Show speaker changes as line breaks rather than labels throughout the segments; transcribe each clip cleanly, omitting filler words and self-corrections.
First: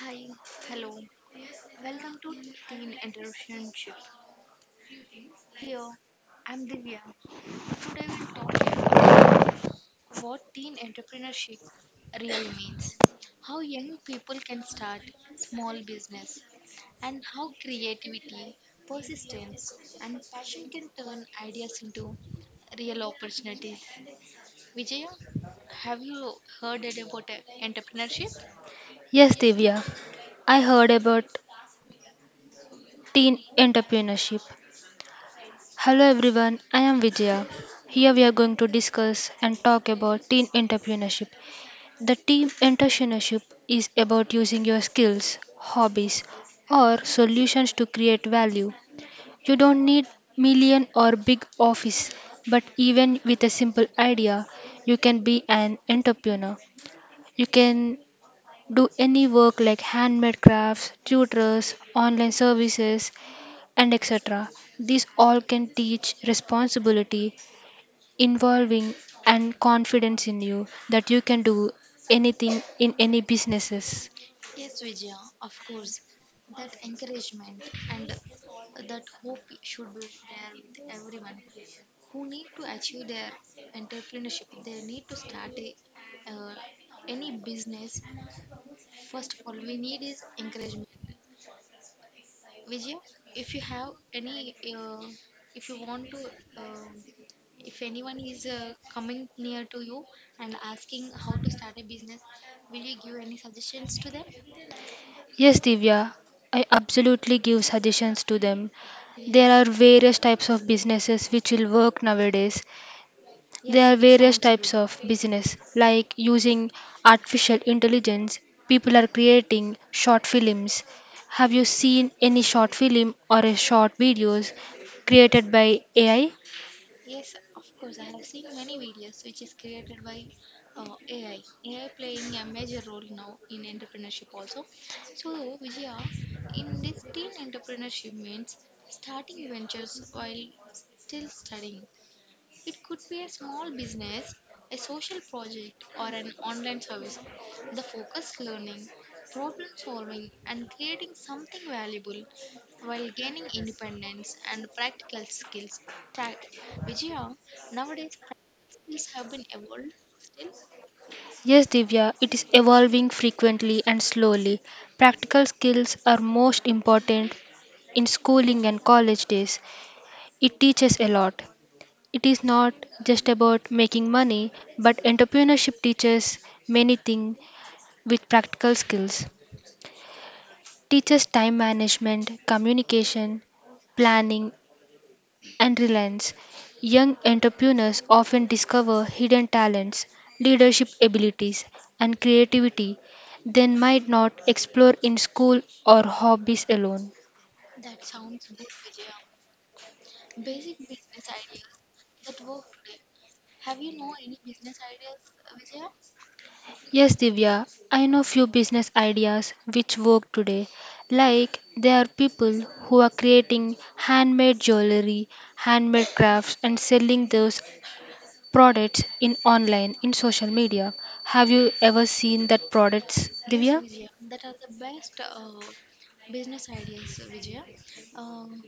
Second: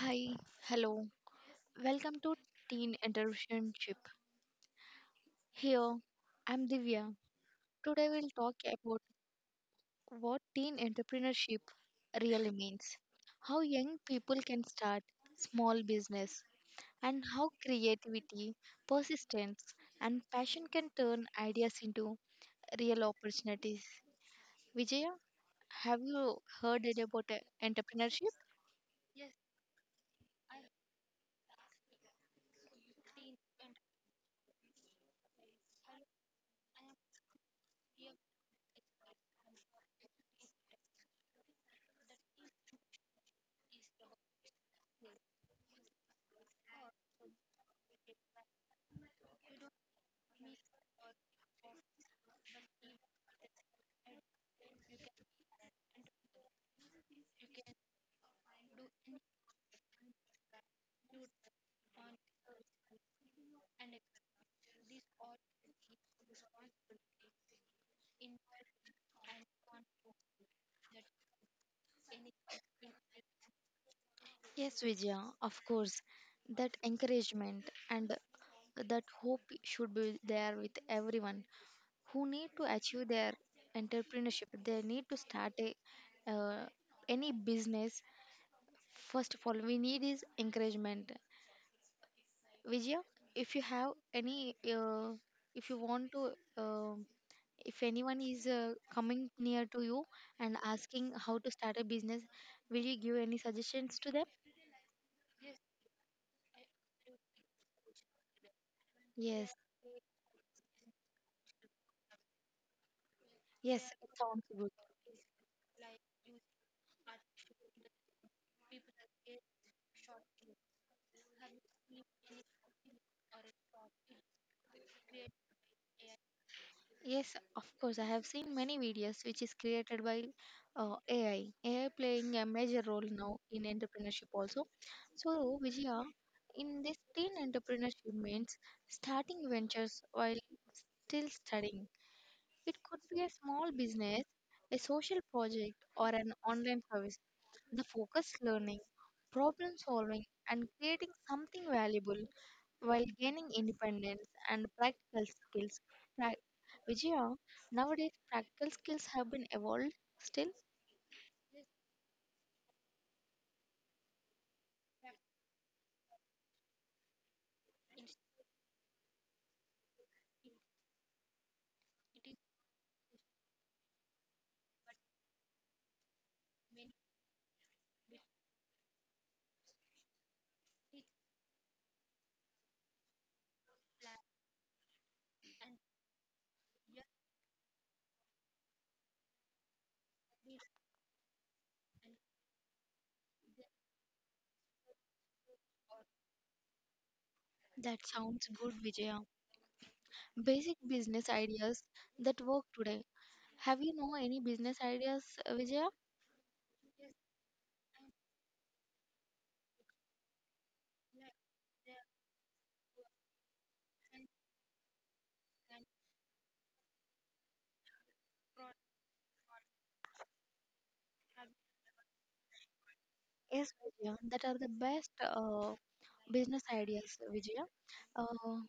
Hi, hello. Welcome to Teen Entrepreneurship. Here, I'm Divya. Today we'll talk about what teen entrepreneurship really means, how young people can start small business, and how creativity, persistence, and passion can turn ideas into real opportunities. Vijaya, have you heard it about entrepreneurship?
Yes, Divya, I heard about teen entrepreneurship. Hello everyone, I am Vijaya. Here we are going to discuss and talk about teen entrepreneurship. The teen entrepreneurship is about using your skills, hobbies, or solutions to create value. You don't need million or big office, but even with a simple idea, you can be an entrepreneur. You can do any work like handmade crafts, tutors, online services, and etc. These all can teach responsibility, involving, and confidence in you that you can do anything in any businesses.
Yes, Vijaya, of course. That encouragement and that hope should be there with everyone who need to achieve their entrepreneurship. They need to start uh, any business. First of all, we need is encouragement. Vijaya, if you have any, if you want to, uh, if anyone is coming near to you and asking how to start a business, will you give any suggestions to them?
Yes, Divya, I absolutely give suggestions to them.
Yes,
There are various types of businesses which will work nowadays.
yes,
There are
it
various
sounds good.
types of business, like using artificial intelligence, people are creating short films. Have you seen any short film or a short videos created by AI?
Yes, of course. I have seen many videos which is created by AI. AI playing a major role now in entrepreneurship also. So, Vijaya, in this teen entrepreneurship means starting ventures while still studying. It could be a small business, a social project, or an online service. The focus learning, problem solving, and creating something valuable while gaining independence and practical skills. Pra- Vijaya, nowadays practical skills have been evolved still.
Yes, Divya, it is evolving frequently and slowly. Practical skills are most important in schooling and college days. It teaches a lot. It is not just about making money, but entrepreneurship teaches many things with practical skills. Teaches time management, communication, planning, and reliance. Young entrepreneurs often discover hidden talents, leadership abilities, and creativity they might not explore in school or hobbies alone.
That sounds good, Vijaya. Basic business ideas that work today. Have you know any business ideas, Vijaya?
Yes, Divya, I know few business ideas which work today. Like there are people who are creating handmade jewelry, handmade crafts, and selling those products in online in social media. Have you ever seen that products,
Yes,
Divya?
Vijaya, that are the best business ideas, Vijaya. Uh,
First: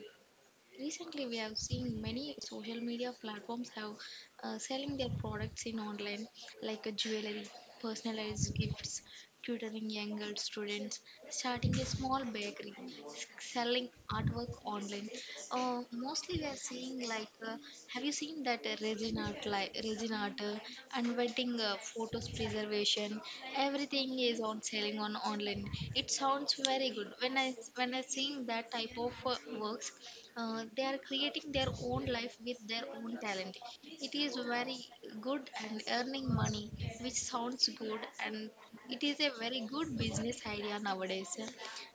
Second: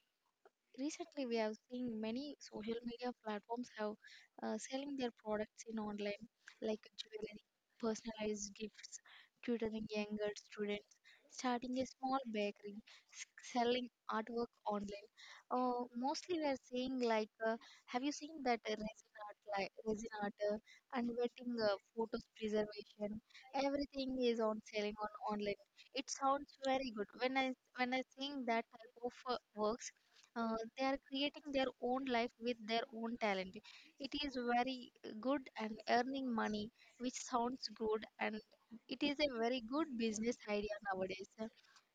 Recently, we have seen many social media platforms have selling their products in online, like jewelry, personalized gifts, tutoring younger students, starting a small bakery, s- selling artwork online. Mostly, we are seeing like, have you seen that resin art, like resin art, and wedding photos preservation? Everything is on selling on online. It sounds very good when I seeing that type of works, they are creating their own life with their own talent. It is very good and earning money, which sounds good, and it is a very good business idea nowadays.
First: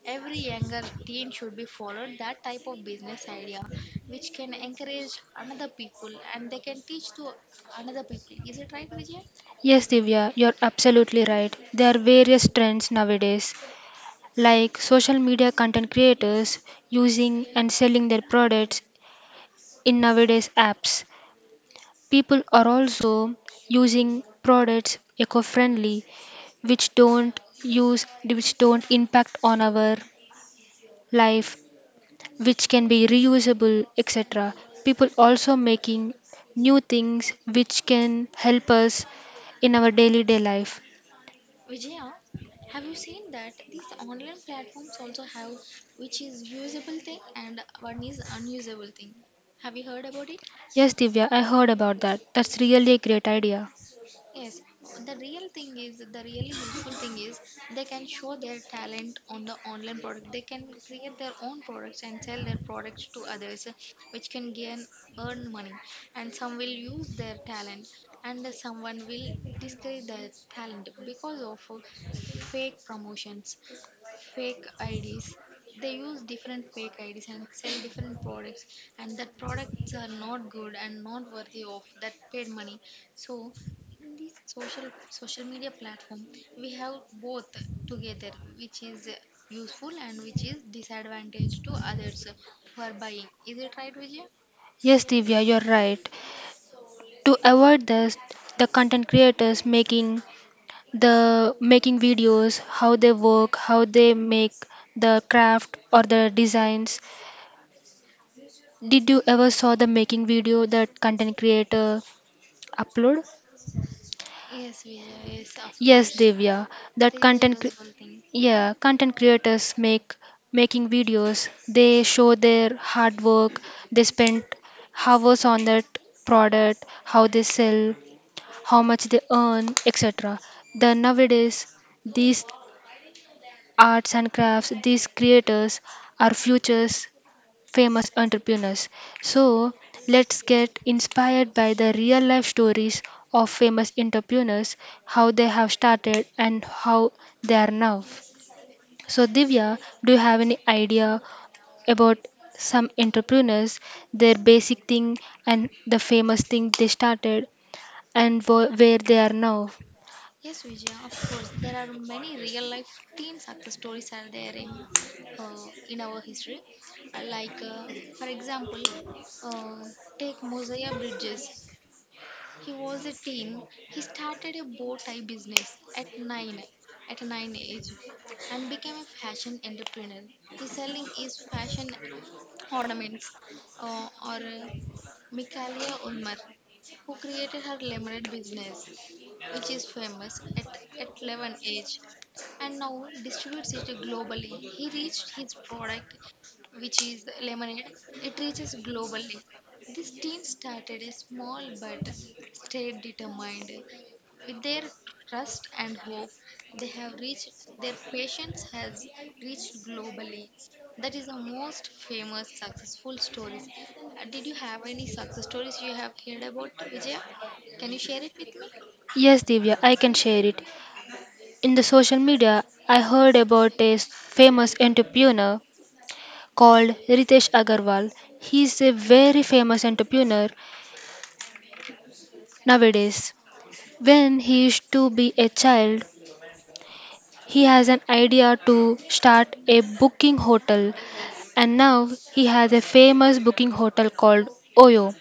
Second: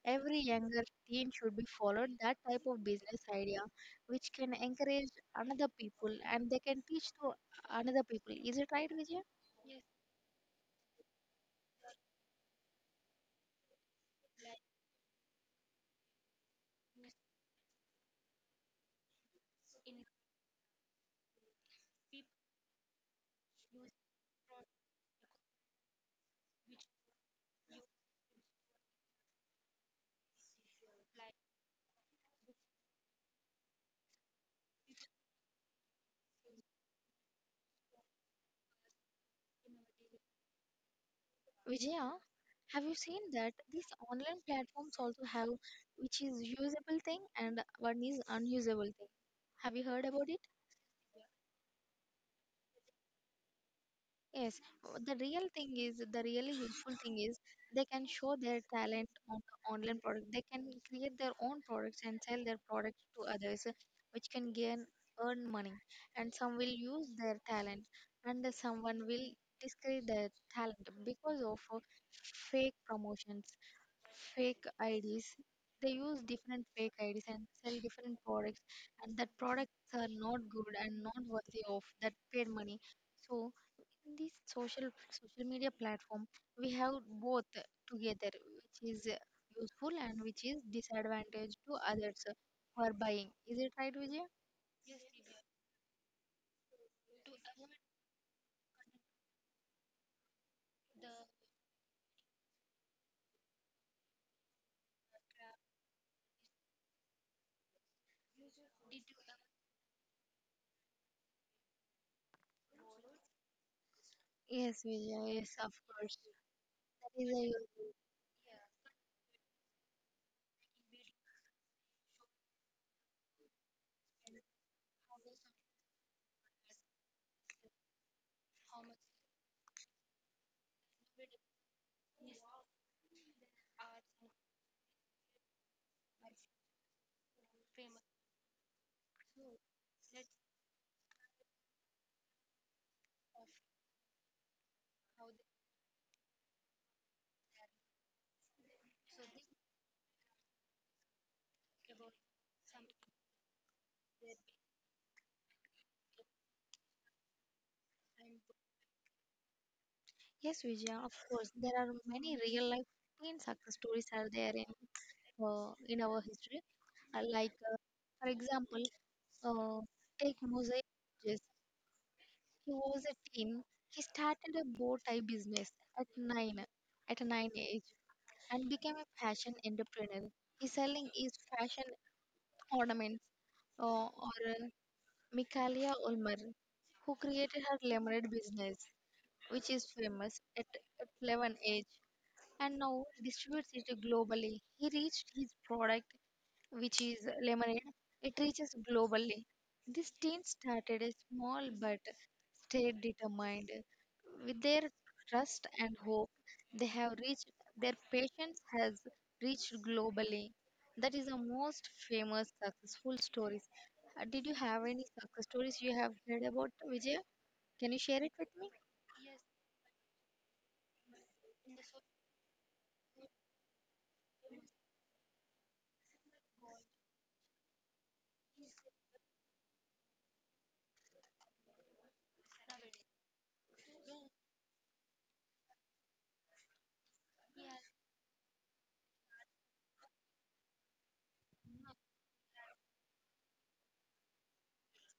Every younger teen should be followed that type of business idea, which can encourage another people and they can teach to another people. Is it right, Vijay?
Yes, Divya, you're absolutely right. There are various trends nowadays, like social media content creators using and selling their products in nowadays apps. People are also using products eco-friendly, which don't use, which don't impact on our life, which can be reusable, etc. People also making new things which can help us in our daily day life.
Vijaya, have you seen that these online platforms also have, which is usable thing and one is unusable thing? Have you heard about it?
Yes, Divya, I heard about that. That's really a great idea.
Yes, the real thing is the really useful thing is they can show their talent on the online product. They can create their own products and sell their products to others, which can gain earn money. And some will use their talent, and someone will discredit their talent because of fake promotions, fake IDs. They use different fake IDs and sell different products, and that products are not good and not worthy of that paid money. So in this social media platform, we have both together, which is useful and which is disadvantage to others who are buying. Is it right, Vijay?
Yes, Divya, you're right. To avoid this, the content creators making the making videos, how they work, how they make the craft or the designs. Did you ever saw the making video that content creator upload?
Yes, Vijay. Yes, of course.
Yes, Divya,
That
that
is a
content, cre-
use.
yeah, content creators make making videos. They show their hard work. They spend hours on that product, how they sell, how much they earn, etc. The nowadays, these arts and crafts, these creators are futures famous entrepreneurs. So, let's get inspired by the real life stories of famous entrepreneurs, how they have started and how they are now. So, Divya, do you have any idea about some entrepreneurs, their basic thing and the famous thing they started and wo- where they are now?
Yes, Vijaya, of course. There are many real life and success stories are there in our history. Uh, like, uh, for example, uh, take Mosaic. Yes. He was a teen. He started a bow tie business at 9, at a 9 age, and became a fashion entrepreneur. He's selling his fashion ornaments, or Michaela Ulmer, who created her lemonade business, which is famous at 11 age and now distributes it globally. He reached his product, which is lemonade, it reaches globally. This team started a small but stayed determined. With their trust and hope, they have reached, their patience has reached globally. That is the most famous successful stories. Did you have any success stories you have heard about, Vijay? Can you share it with me?
Yes, Divya, I can share it. In the social media, I heard about a famous entrepreneur called Ritesh Agarwal. He's a very famous entrepreneur nowadays. When he used to be a child, he has an idea to start a booking hotel, and now he has a famous booking hotel called Oyo.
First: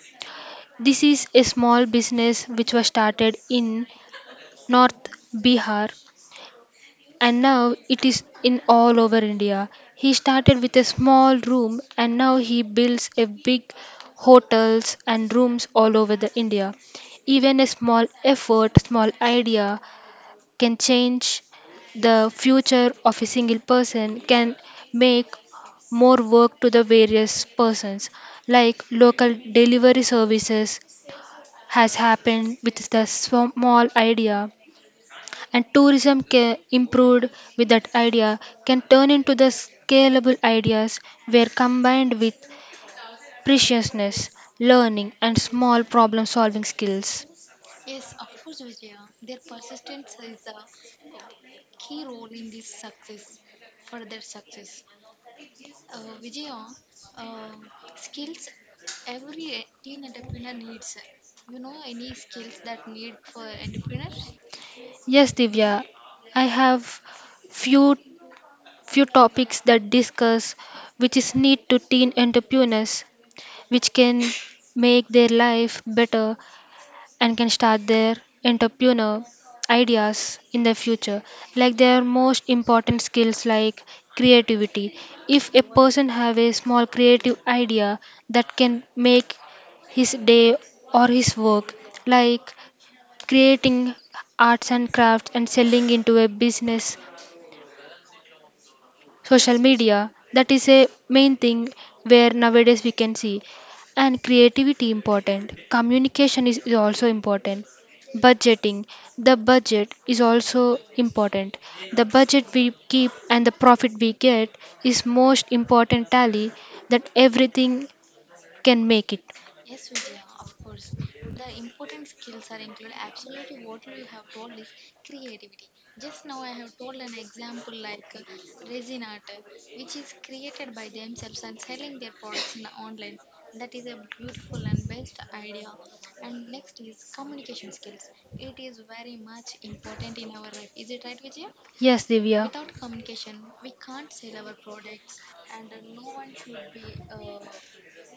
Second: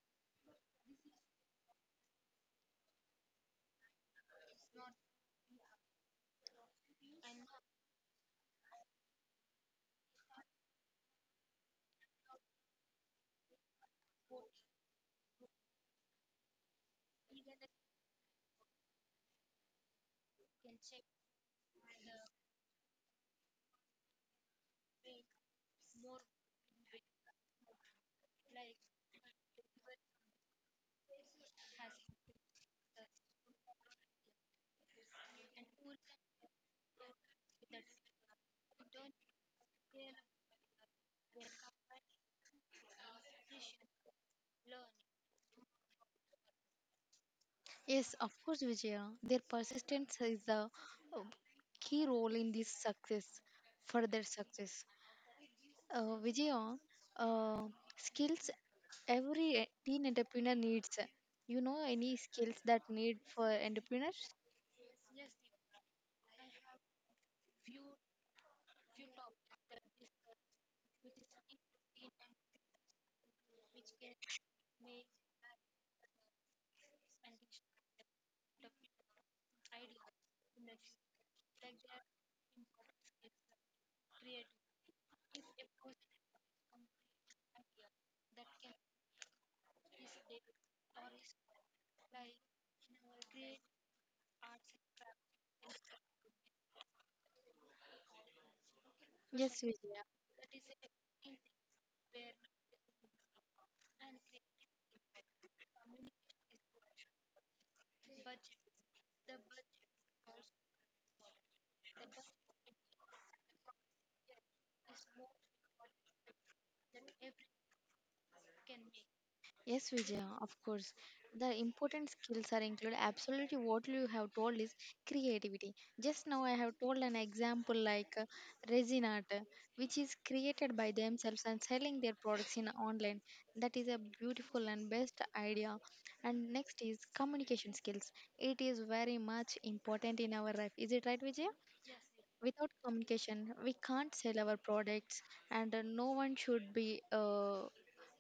This is a small business which was started in North Bihar and now it is in all over India. He started with a small room and now he builds a big hotels and rooms all over the India. Even a small effort, small idea can change the future of a single person, can make more work to the various persons like local delivery services has happened with the small idea, and tourism ca- improved with that idea, can turn into the scalable ideas where combined with preciousness, learning and small problem solving skills.
Yes, of course, Vijaya. Their persistence is the uh, key role in this success, further success. Vijaya, uh, skills every teen entrepreneur needs. You know any skills that need for entrepreneurs?
Yes, Divya, I have few few topics that discuss which is need to teen entrepreneurs, which can make their life better and can start their entrepreneur ideas in the future. Like their most important skills like creativity. If a person have a small creative idea, that can make his day or his work, like creating arts and crafts and selling into a business,
Yes,
social media,
Vijaya.
that is a main thing where nowadays we can see. And creativity important, communication is also important. Budgeting, the budget is also important. The budget we keep and the profit we get is most important tally, that everything can make it.
Yes, Vijaya, of course. The important skills are included. Absolutely, what you have told is creativity. Just now, I have told an example like resin art, which is created by themselves and selling their products in online. That is a beautiful and best idea. And next is communication skills. It is very much important in our life. Is it right, Vijaya?
Yes, Divya.
Without communication, we can't sell our products, and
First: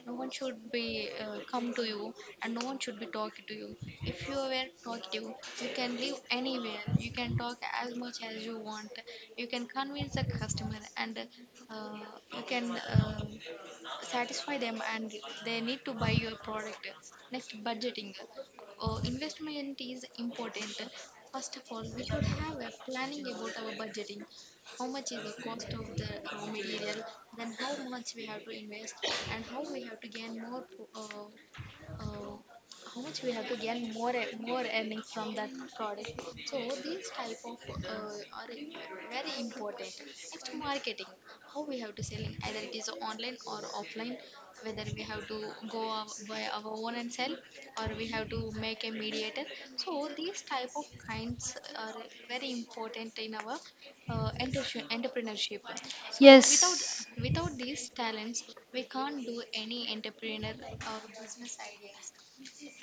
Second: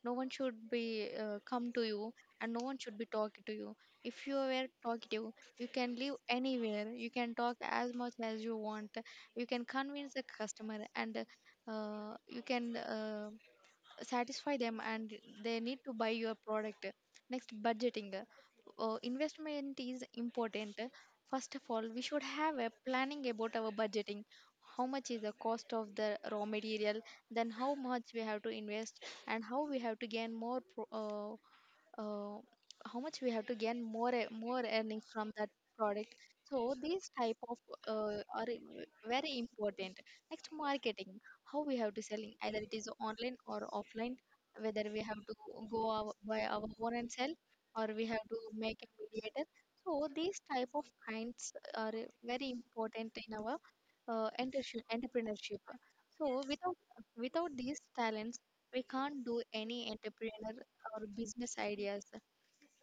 no one should be come to you, and no one should be talking to you. If you were talkative, you can live anywhere. You can talk as much as you want. You can convince the customer, and you can. Satisfy them, and they need to buy your product. Next, budgeting, investment is important. First of all, we should have a planning about our budgeting. How much is the cost of the raw material? Then how much we have to invest, and how we have to gain uh, uh, how much we have to gain more earnings from that product. So these type of uh, are i- very important. Next, marketing. How we have to selling, either it is online or offline, whether we have to go our, by our own and sell, or we have to make a mediator. So these type of kinds are very important in our entrepreneurship. So without without these talents, we can't do any entrepreneur or business ideas.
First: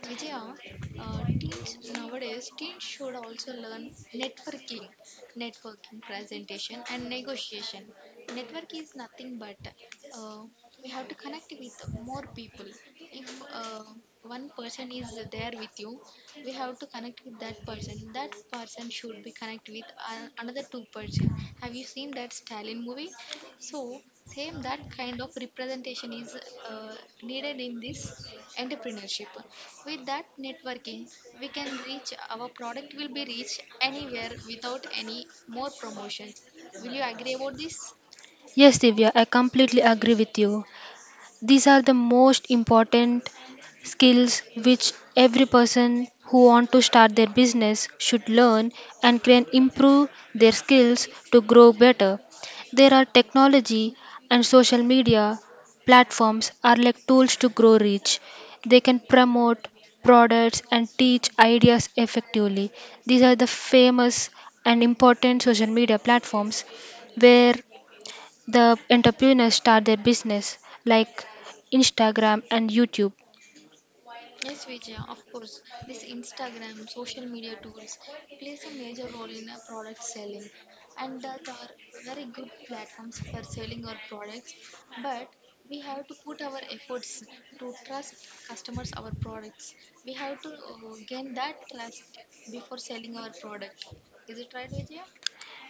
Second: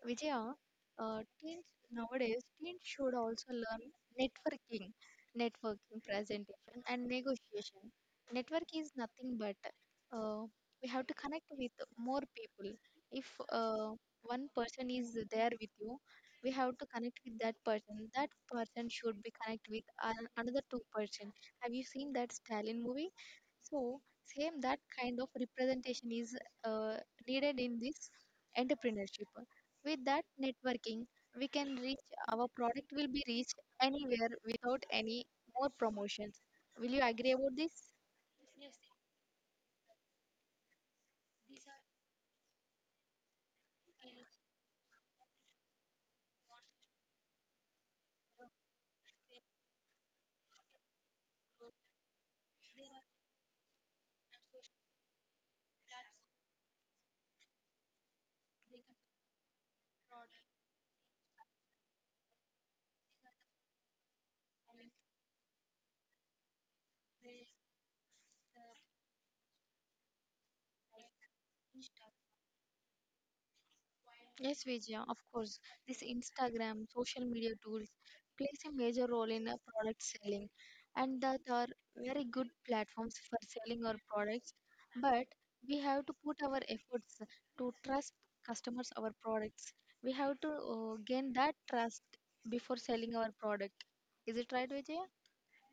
Vijaya, teens nowadays teens should also learn networking, presentation, and negotiation. Network is nothing but uh, we have to connect with more people. If one person is there with you, we have to connect with that person. That person should be connected with another two person. Have you seen that Stalin movie? So same that kind of representation is uh, needed in this entrepreneurship. With that networking, we can reach, our product will be reached anywhere without any more promotions. Will you agree about this?
Yes, Divya, I completely agree with you. These are the most important skills which every person who want to start their business should learn and can improve their skills to grow better. There are technology and social media platforms are like tools to grow reach. They can promote products and teach ideas effectively. These are the famous and important social media platforms where the entrepreneurs start their business, like Instagram and YouTube.
Yes, Vijaya, of course. This Instagram, social media tools plays a major role in a product selling, and that are very good platforms for selling our products. But we have to put our efforts to trust customers our products. We have to gain that trust before selling our product. Is it right, Vijaya?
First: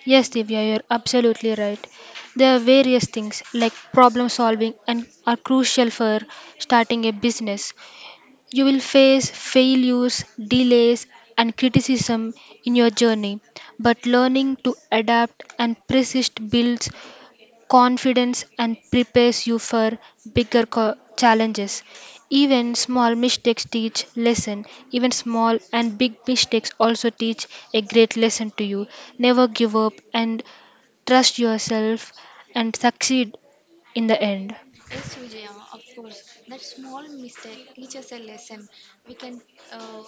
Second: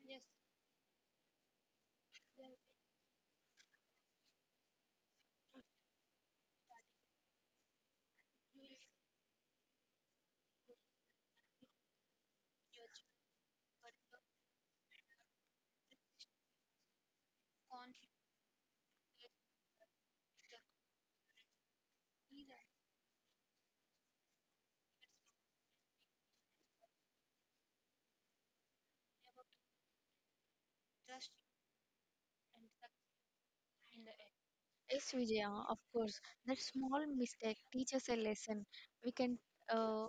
Yes, Divya, you're absolutely right. There are various things like problem solving and are crucial for starting a business. You will face failures, delays, and criticism in your journey, but learning to adapt and persist builds confidence and prepares you for bigger co- challenges. Even small mistakes teach lesson. Even small and big mistakes also teach a great lesson to you. Never give up and trust yourself and succeed in the end.
Yes, Vijaya, of course. That small mistake teaches a lesson. We can, uh,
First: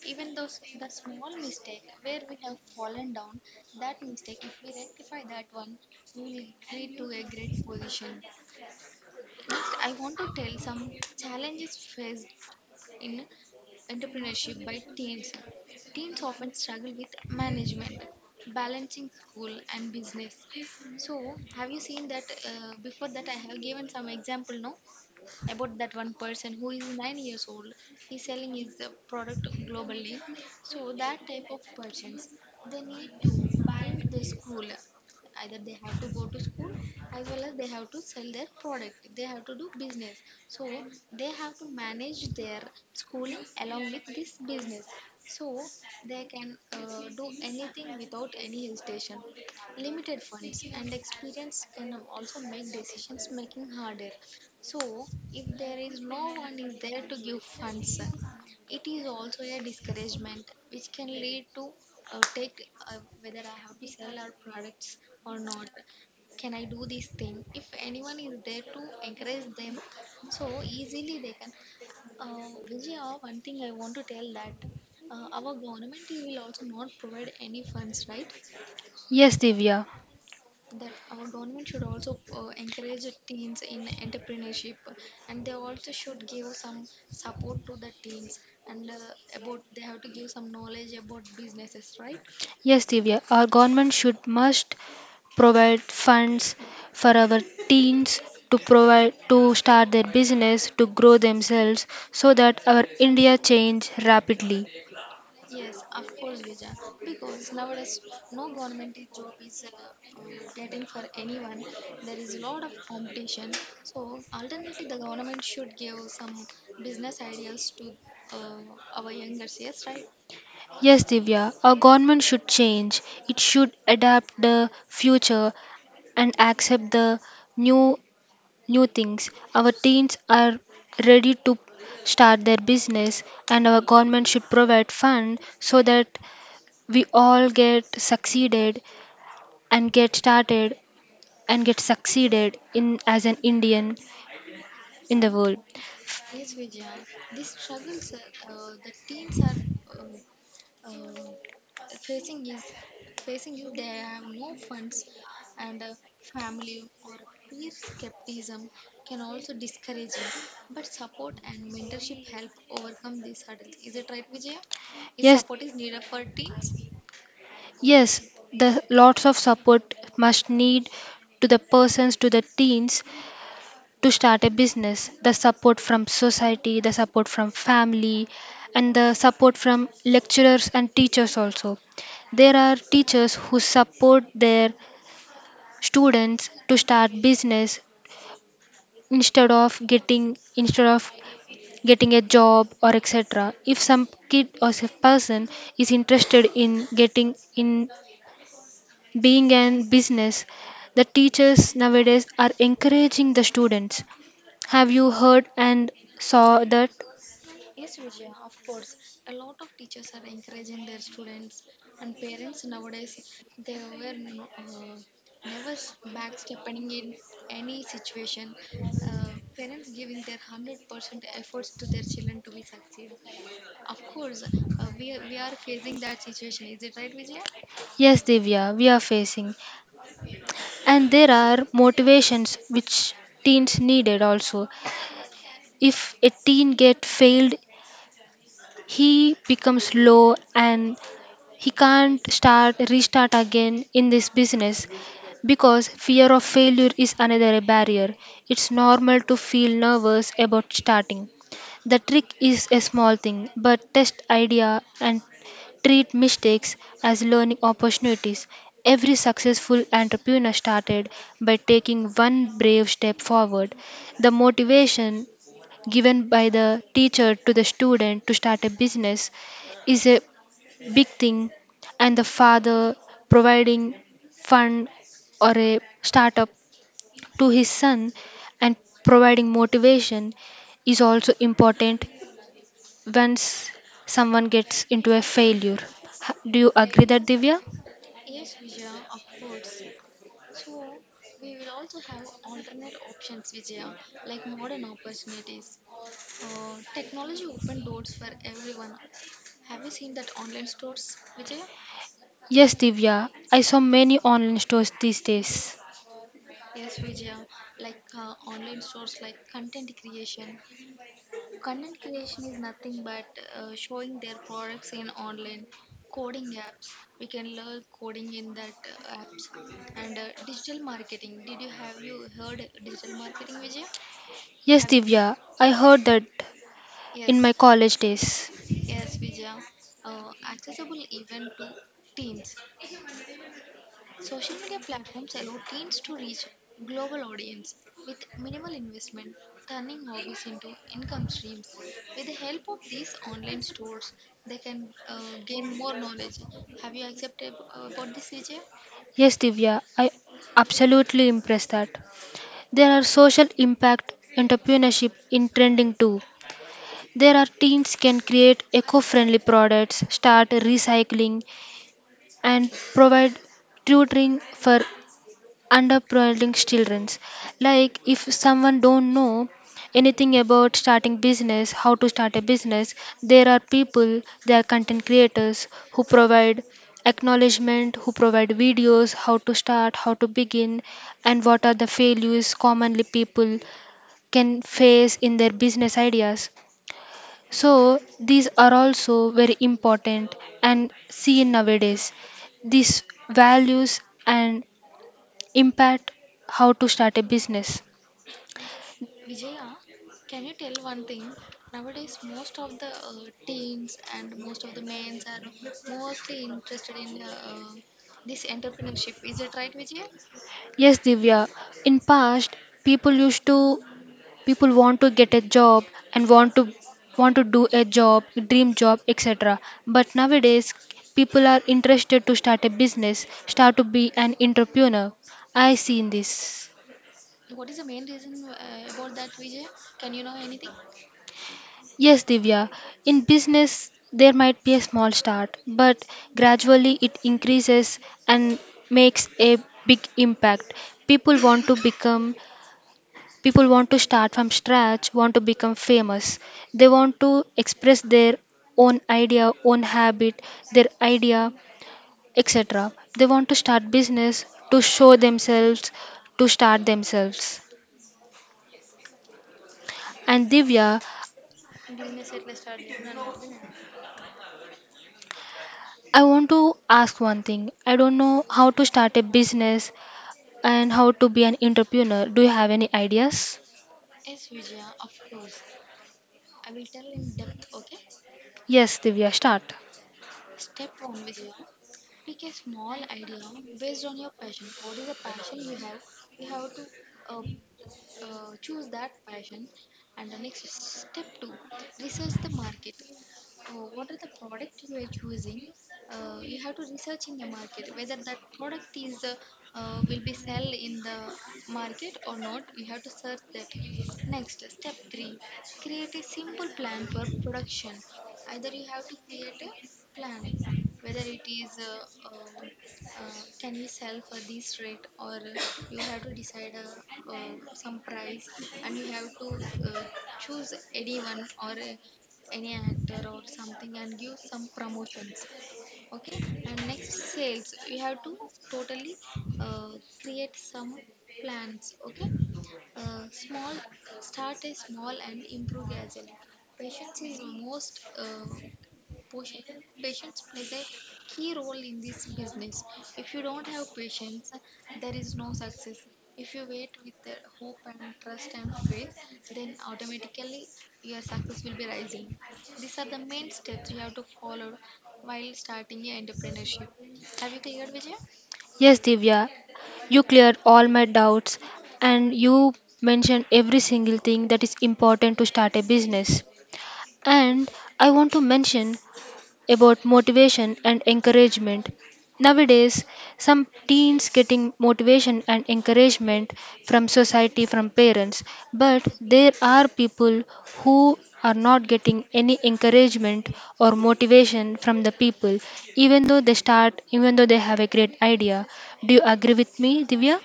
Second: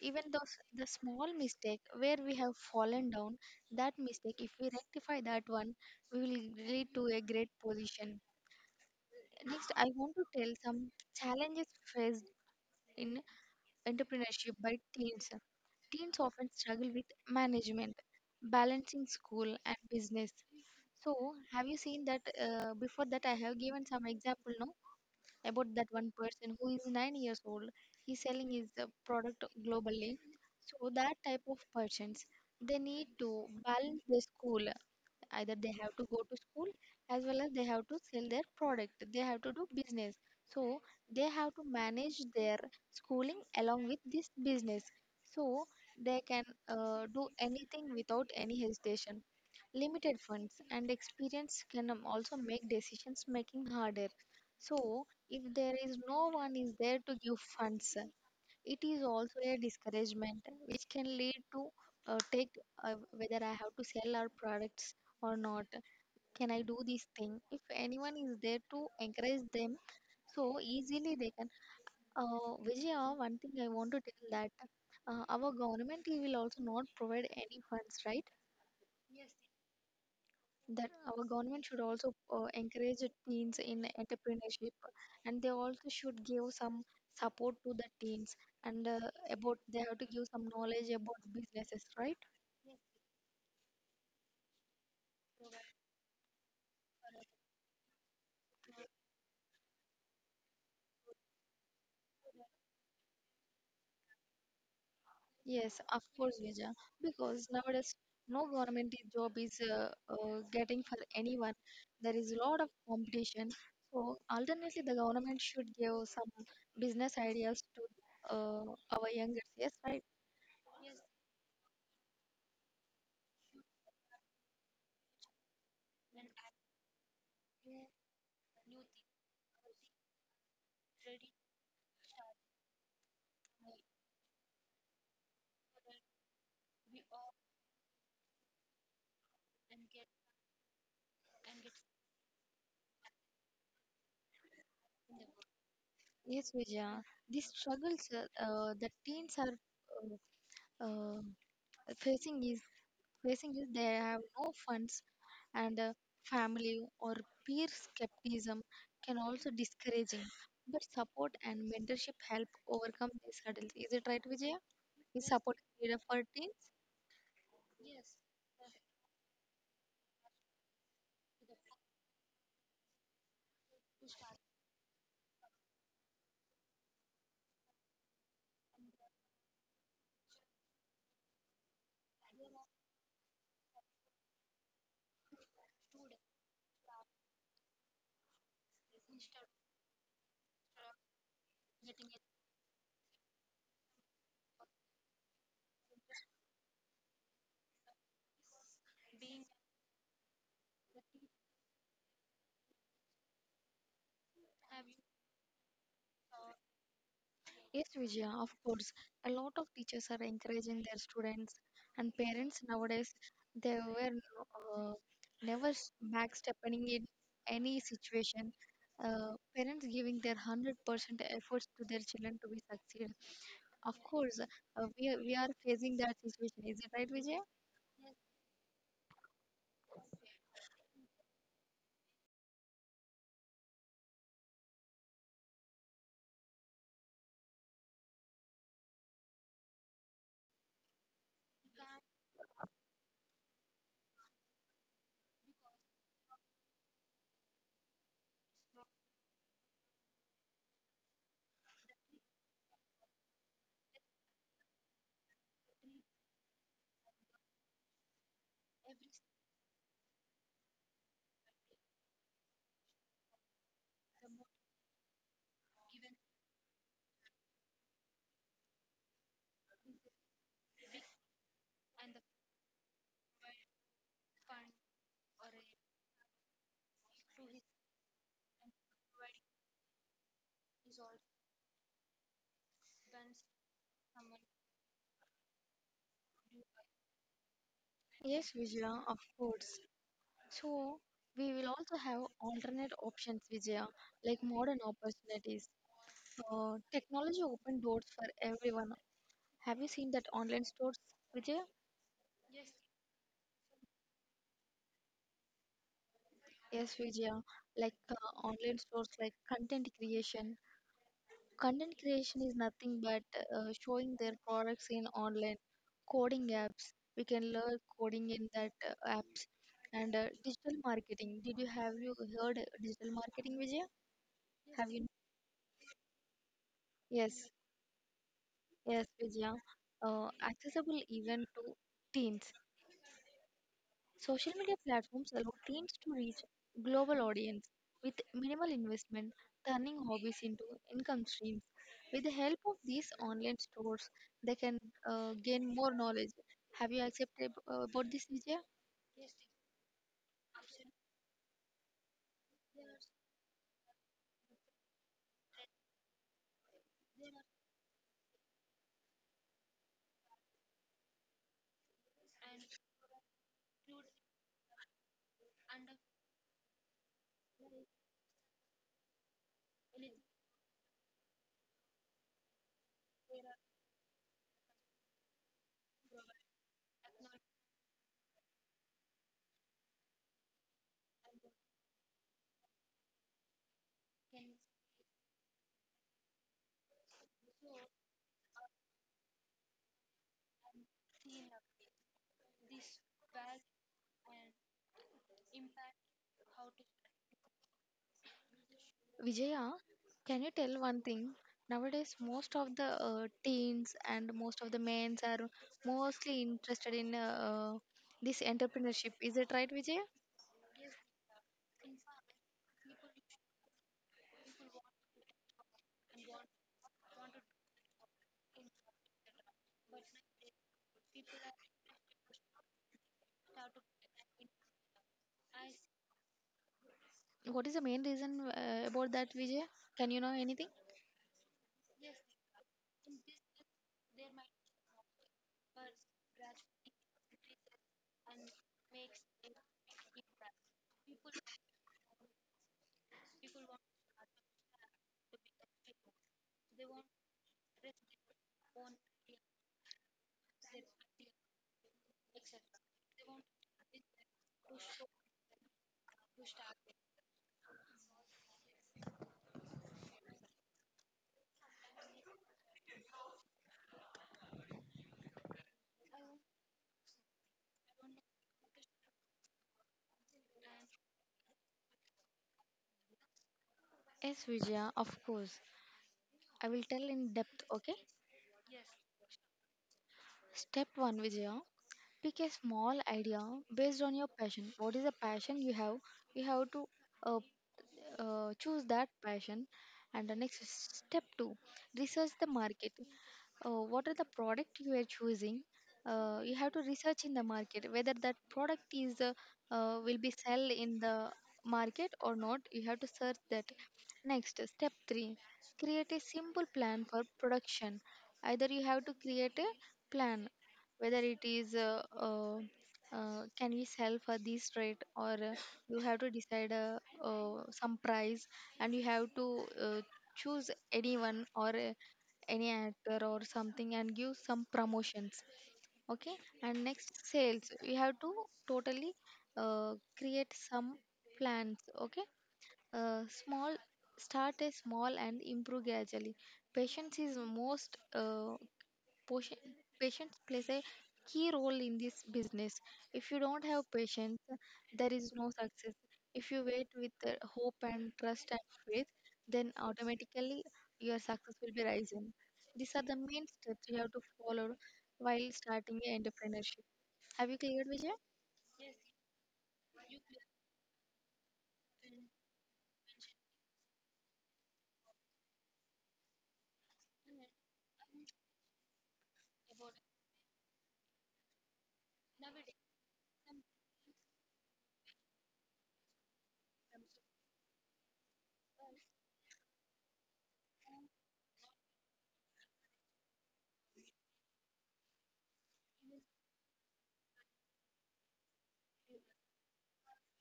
even though the small mistake where we have fallen down, that mistake, if we rectify that one, we will lead to a great position. Next, I want to tell some challenges faced in entrepreneurship by teens. Teens often struggle with management, balancing school and business. So, have you seen that? Before that, I have given some example, no? About that one person who is 9 years old. He's selling his product globally. So that type of persons, they need to balance their school. Either they have to go to school as well as they have to sell their product. They have to do business. So they have to manage their schooling along with this business. So they can do anything without any hesitation. Limited funds and experience can also make decisions making harder. So, if there is no one is there to give funds, it is also a discouragement, which can lead to take whether I have to sell our products or not. Can I do this thing? If anyone is there to encourage them, so easily they can. Vijaya, one thing I want to tell that our government will also not provide any funds, right?
Yes, Divya.
That our government should also encourage the teens in entrepreneurship, and they also should give some support to the teens, and about they have to give some knowledge about businesses, right?
Yes, Divya, our government should must provide funds for our teens to provide to start their business to grow themselves, so that our India change rapidly.
Yes, of course, Vijay. Because nowadays no government job is getting for anyone. There is a lot of competition. So alternately the government should give some business ideas to uh, our youngers. Yes, right.
Yes, Divya, our government should change. It should adapt the future and accept the new new things. Our teens are ready to start their business and our government should provide fund so that we all get succeeded and get started and get succeeded in as an Indian in the world.
Yes, Vijaya. These struggles that teens are uh, uh, facing is facing is they have no funds, and family or peer skepticism can also discouraging. But support and mentorship help overcome these hurdles. Is it right, Vijaya? Is
Yes,
support needed for teens?
yes, the lots of support must need to the persons to the teens to start a business. The support from society, the support from family, and the support from lecturers and teachers also. There are teachers who support their students to start business instead of getting, instead of getting a job or etc. If some kid or some person is interested in getting in being an business, the teachers nowadays are encouraging the students. Have you heard and saw that?
Yes, Vijaya, of course. A lot of teachers are encouraging their students and parents nowadays. They were never backstepping in any situation. Parents giving their 100% efforts to their children to be succeed. Of course, we are facing that situation. Is it right, Vijaya?
Yes, Divya, we are facing. And there are motivations which teens needed also. If a teen get failed, he becomes low and he can't start restart again in this business, because fear of failure is another barrier. It's normal to feel nervous about starting. The trick is a small thing, but test idea and treat mistakes as learning opportunities. Every successful entrepreneur started by taking one brave step forward. The motivation given by the teacher to the student to start a business is a big thing, and the father providing fund or a startup to his son and providing motivation is also important once someone gets into a failure. H- do you agree that, Divya?
Yes, Vijaya, of course. So, we will also have alternate options, Vijaya, like modern opportunities. Technology open doors for everyone. Have you seen that online stores, Vijay?
Yes, Divya, I saw many online stores these days.
Yes, Vijay. Like online stores, like content creation. Content creation is nothing but showing their products in online coding apps. We can learn coding in that apps and digital marketing. Did you have you heard digital marketing, Vijay?
Yes,
Have you?
Divya, I heard that in my
Yes,
college days.
yes, Vijay. Accessible even to teens. Social media platforms allow teams to reach global audience with minimal investment, turning hobbies into income streams. With the help of these online stores, they can gain more knowledge. Have you accepted about this, Vijaya?
Yes, Divya, I absolutely impressed that there are social impact entrepreneurship in trending too. There are teams can create eco-friendly products, start recycling and provide tutoring for underprivileged children. Like if someone don't know anything about starting business, how to start a business, there are people, there are content creators who provide acknowledgement, who provide videos how to start, how to begin, and what are the failures commonly people can face in their business ideas. So these are also very important and seen nowadays. These values and impact how to start a business.
Vijaya, can you tell one thing? Nowadays, most of the teens and most of the men are mostly interested in this entrepreneurship. Is it right, Vijaya?
Yes, Divya. In past, people used to, people want to get a job and want to, want to do a job, dream job, etc. But nowadays, people are interested to start a business, start to be an entrepreneur. I seen this.
What is the main reason about that, Vijaya? Can you know anything?
Yes, Divya. In business, there might be a small start, but gradually it increases and makes a big impact. People want to become, people want to start from scratch, want to become famous. They want to express their own idea, own habit, their idea, etc. They want to start business to show themselves, to start themselves. And Divya, I want to ask one thing. I don't know how to start a business and how to be an entrepreneur. Do you have any ideas?
Yes, Vijaya, of course. I will tell in depth, okay?
Yes, Divya, start.
Step one, Vijaya. Pick a small idea based on your passion. What is the passion you have? You have to uh, choose that passion. And the next is step two, research the market. What are the product you are choosing? You have to research in the market whether that product is will be sell in the market or not. You have to search that. Next, step three create a simple plan for production. Either you have to create a plan, whether it is can we sell for this rate, or you have to decide some price, and you have to choose anyone or any actor or something and give some promotions. Okay, and next, sales you have to totally create some plans. Okay, small start a small and improve gradually. Patience is most potion, patience plays a key role in this business. If you don't have patience, there is no success. If you wait with hope and trust and faith, then automatically your success will be rising. These are the main steps you have to follow while starting your entrepreneurship. Have you cleared, Vijay?
Yes, Divya, you cleared all my doubts and you mentioned every single thing that is important to start a business. And I want to mention about motivation and encouragement. Nowadays, some teens getting motivation and encouragement from society, from parents, but there are people who are not getting any encouragement or motivation from the people, even though they start, even though they have a great idea. Do you agree with me, Divya?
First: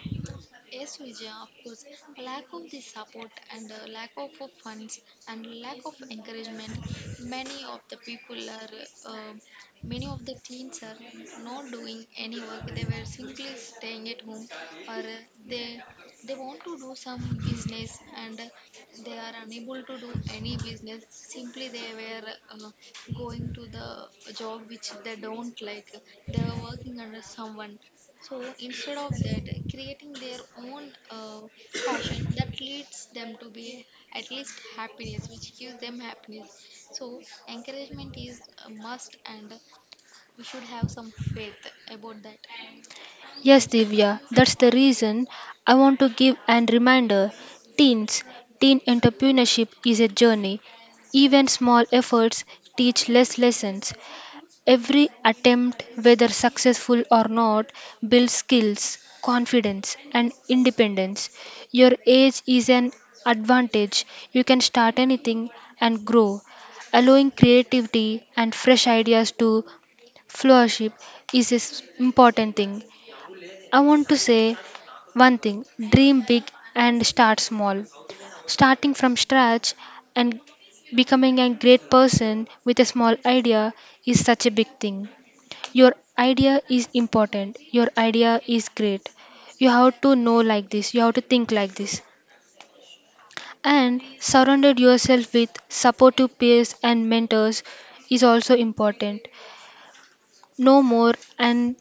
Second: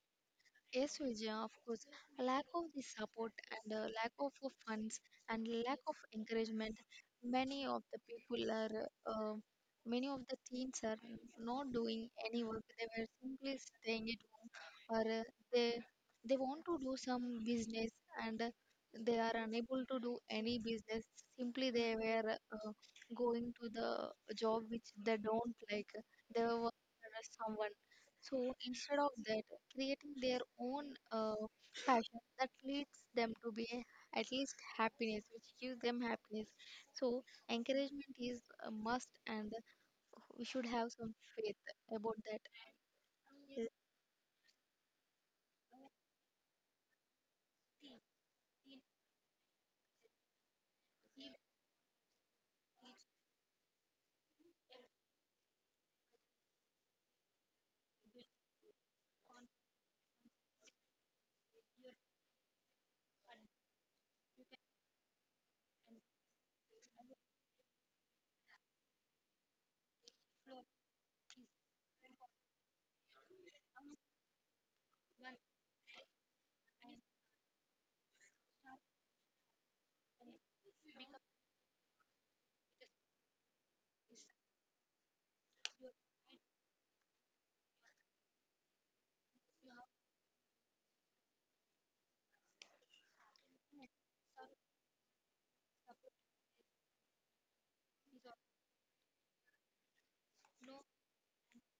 Yes, Vijaya, of course. Lack of the support and lack of funds and lack of encouragement. Many of the people are, uh, Many of the teens are not doing any work. They were simply staying at home, or they they want to do some business and they are unable to do any business. Simply, they were going to the job which they don't like. They were someone. So instead of that, creating their own passion that leads them to be at least happiness, which gives them happiness. So encouragement is a must, and we should have some faith about that.
Yes,
Y-
Divya, that's the reason I want to give an reminder. Teens, teen entrepreneurship is a journey. Even small efforts teach less lessons. Every attempt, whether successful or not, builds skills, confidence, and independence. Your age is an advantage. You can start anything and grow. Allowing creativity and fresh ideas to flourish is an important thing. I want to say one thing, dream big and start small. Starting from scratch and becoming a great person with a small idea is such a big thing. Your idea is important, your idea is great. You have to know like this, you have to think like this. And surrounded yourself with supportive peers and mentors is also important. Know more and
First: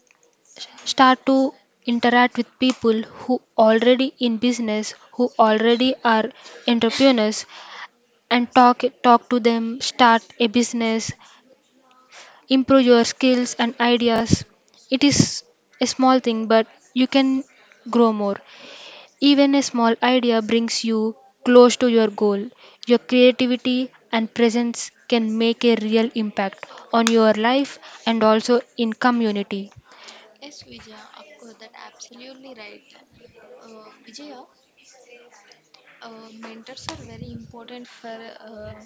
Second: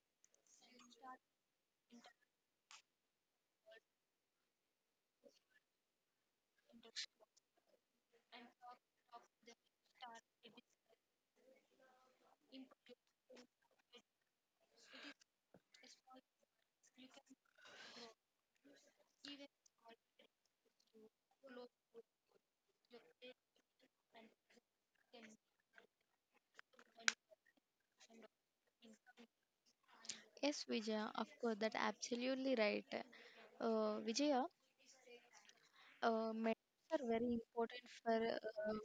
start to interact with people who already in business, who already are entrepreneurs, and talk to them, start a business, improve your skills and ideas. It is a small thing but you can grow more. Even a small idea brings you close to your goal. Your creativity and presence can make a real impact on your life and also in community.
Yes, Vijaya, of course, that absolutely right. Vijaya, mentors are very important for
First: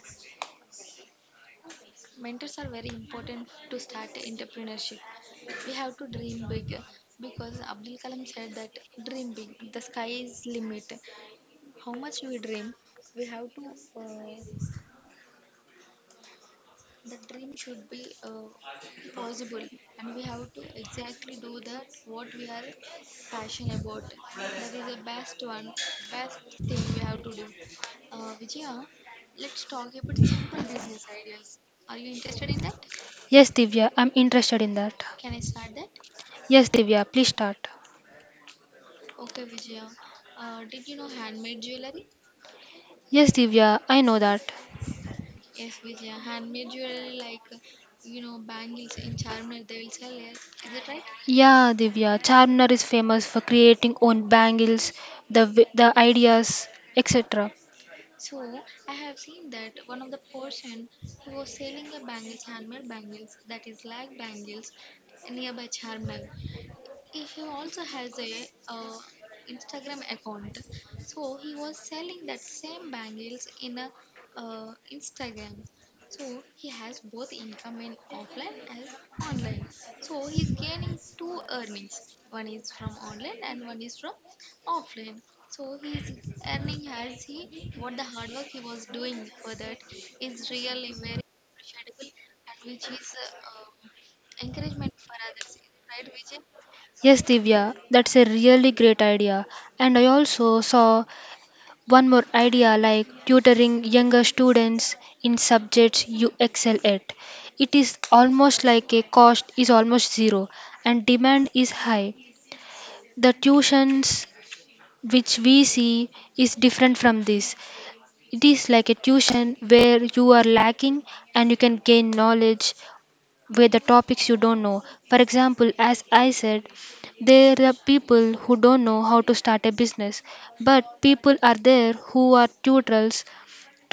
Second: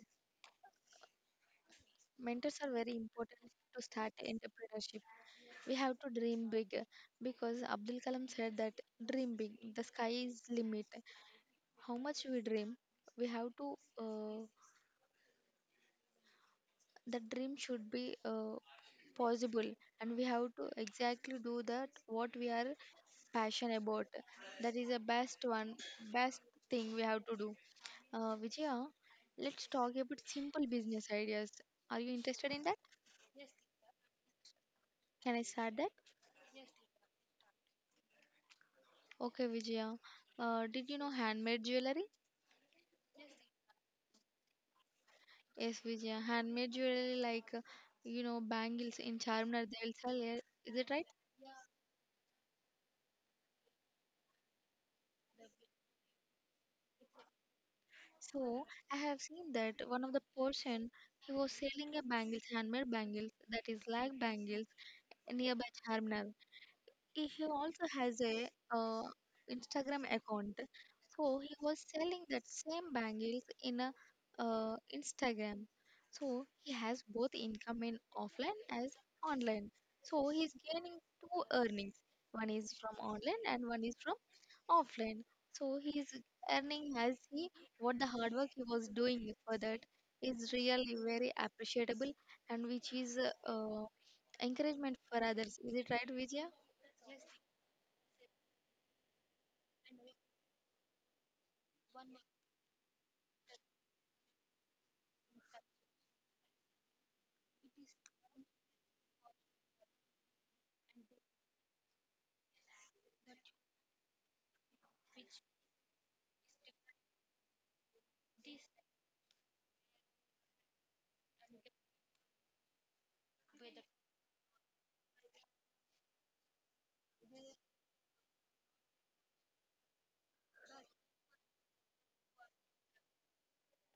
Mentors are very important to start entrepreneurship. We have to dream big because Abdul Kalam said that dream big, the sky is limit. How much we dream, we have to, uh, the dream should be possible and we have to exactly do that what we are passionate about. That is the best one, best thing we have to do. Vijaya, let's talk about simple business ideas. Are you interested in that?
Yes, Divya, I'm interested in that.
Can I start that?
Yes, Divya, please start.
Okay, Vijaya. Did you know handmade jewelry?
Yes, Divya, I know that.
Yes, Vijaya. Handmade jewelry, like you know, bangles in Charminar, they will sell it. Is it right?
Yeah, Divya, Charminar is famous for creating own bangles, the wi- the ideas, etc.
So I have seen that one of the person he was selling a bangles, handmade bangles that is like bangles nearby Charminar. He also has a Instagram account, so he was selling that same bangles in a Instagram. So he has both income in offline as online. So he's gaining two earnings. One is from online and one is from offline. So he's earning as he what the hard work he was doing for that is really very appreciable and which is uh, encouragement for others. Is it right, Vijaya?
Yes, Divya, that's a really great idea. And I also saw one more idea like tutoring younger students in subjects you excel at. It is almost like a cost is almost zero and demand is high. The tuitions which we see is different from this. It is like a tuition where you are lacking and you can gain knowledge with the topics you don't know. For example, as I said, there are people who don't know how to start a business, but people are there who are tutors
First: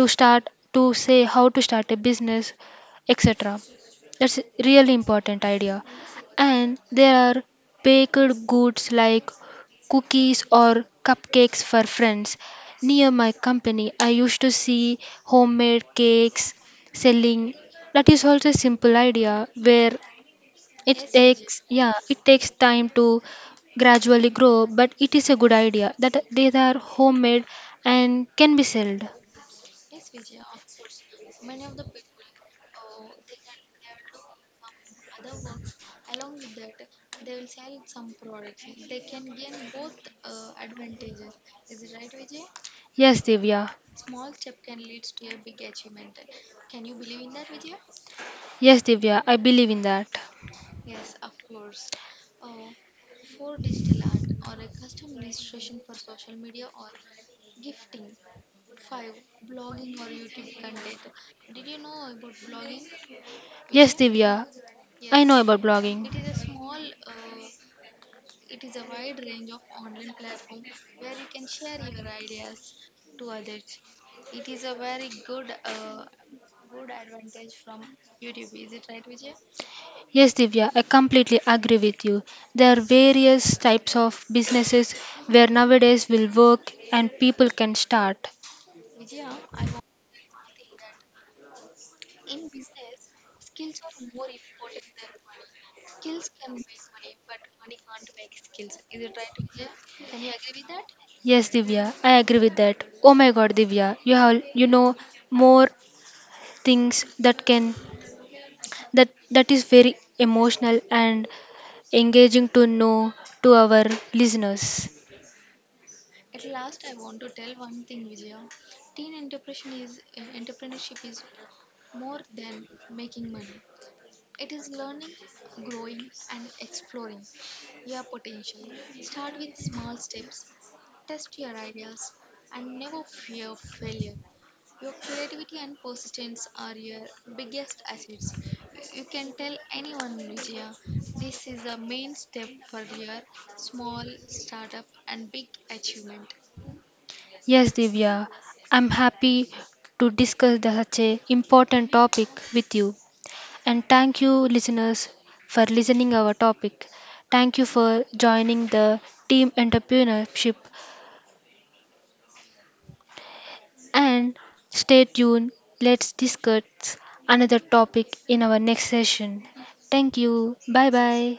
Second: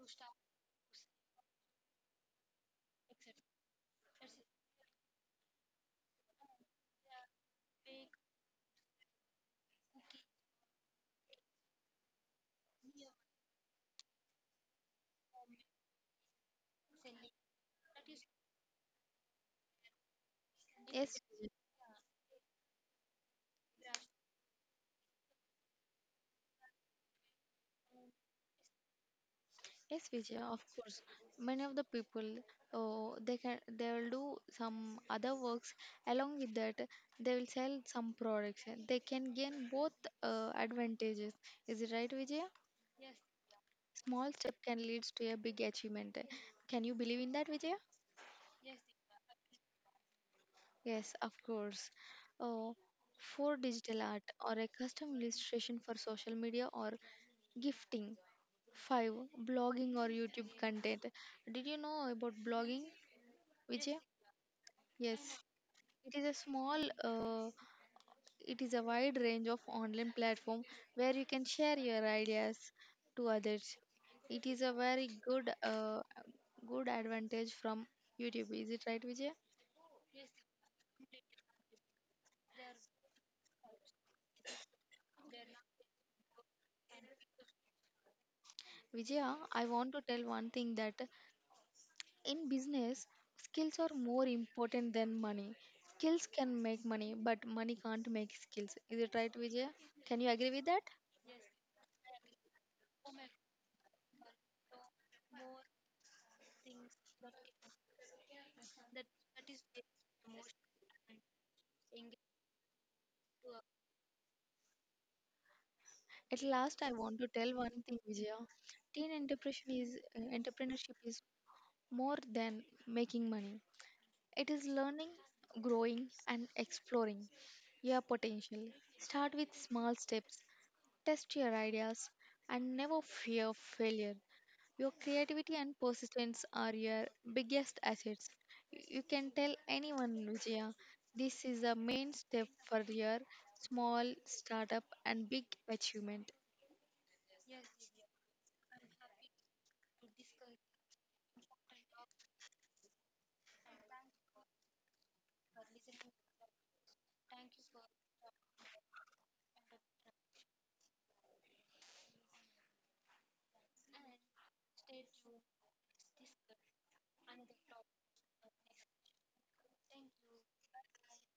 to start to say how to start a business, etc. That's really important idea. And there are baked goods like cookies or cupcakes for friends. Near my company I used to see homemade cakes selling. That is also a simple idea where it
Yes, Vijay.
takes, yeah, it takes time to gradually grow, but it is a good idea that they are homemade and can be sold.
Yes, Vijay, of course. Many of the people, oh, they can, they will do some other works. Along with that, they will sell some products. They can gain both advantages. Is it right, Vijay?
Yes, Divya.
Small step can lead to a big achievement. Can you believe in that, Vijay?
Yes, Divya, I believe in that.
Yes, of course. Oh, for digital art or a custom illustration for social media or gifting. 5. Blogging or YouTube content. Did you know about blogging,
Yes,
Vijay?
Divya, I
Yes.
know about blogging.
It is a small, it is a wide range of online platform where you can share your ideas to others. It is a very good, good advantage from YouTube. Is it right, Vijay?
Yes, Divya, I completely agree with you. There are various types of businesses where nowadays will work and people can start.
Vijaya, I want to tell one thing that in business, skills are more important than money. Skills can make money, but money can't make skills. Is it right, Vijay? Can you agree with that?
Yes, Divya, I agree with that. Oh my God, Divya, you have you know more things that can, that that is very emotional and engaging to know to our listeners.
At last, I want to tell one thing, Vijay. Entrepreneurship is more than making money. It is learning, growing, and exploring your potential. Start with small steps. Test your ideas and never fear failure. Your creativity and persistence are your biggest assets. You can tell anyone, Vijaya, this is a main step for your small startup and big achievement.
Yes, Divya, I'm happy to discuss the- such a important topic with you. And thank you, listeners, for listening our topic. Thank you for joining the team entrepreneurship. And stay tuned. Let's discuss another topic in our next session. Thank you. Bye bye.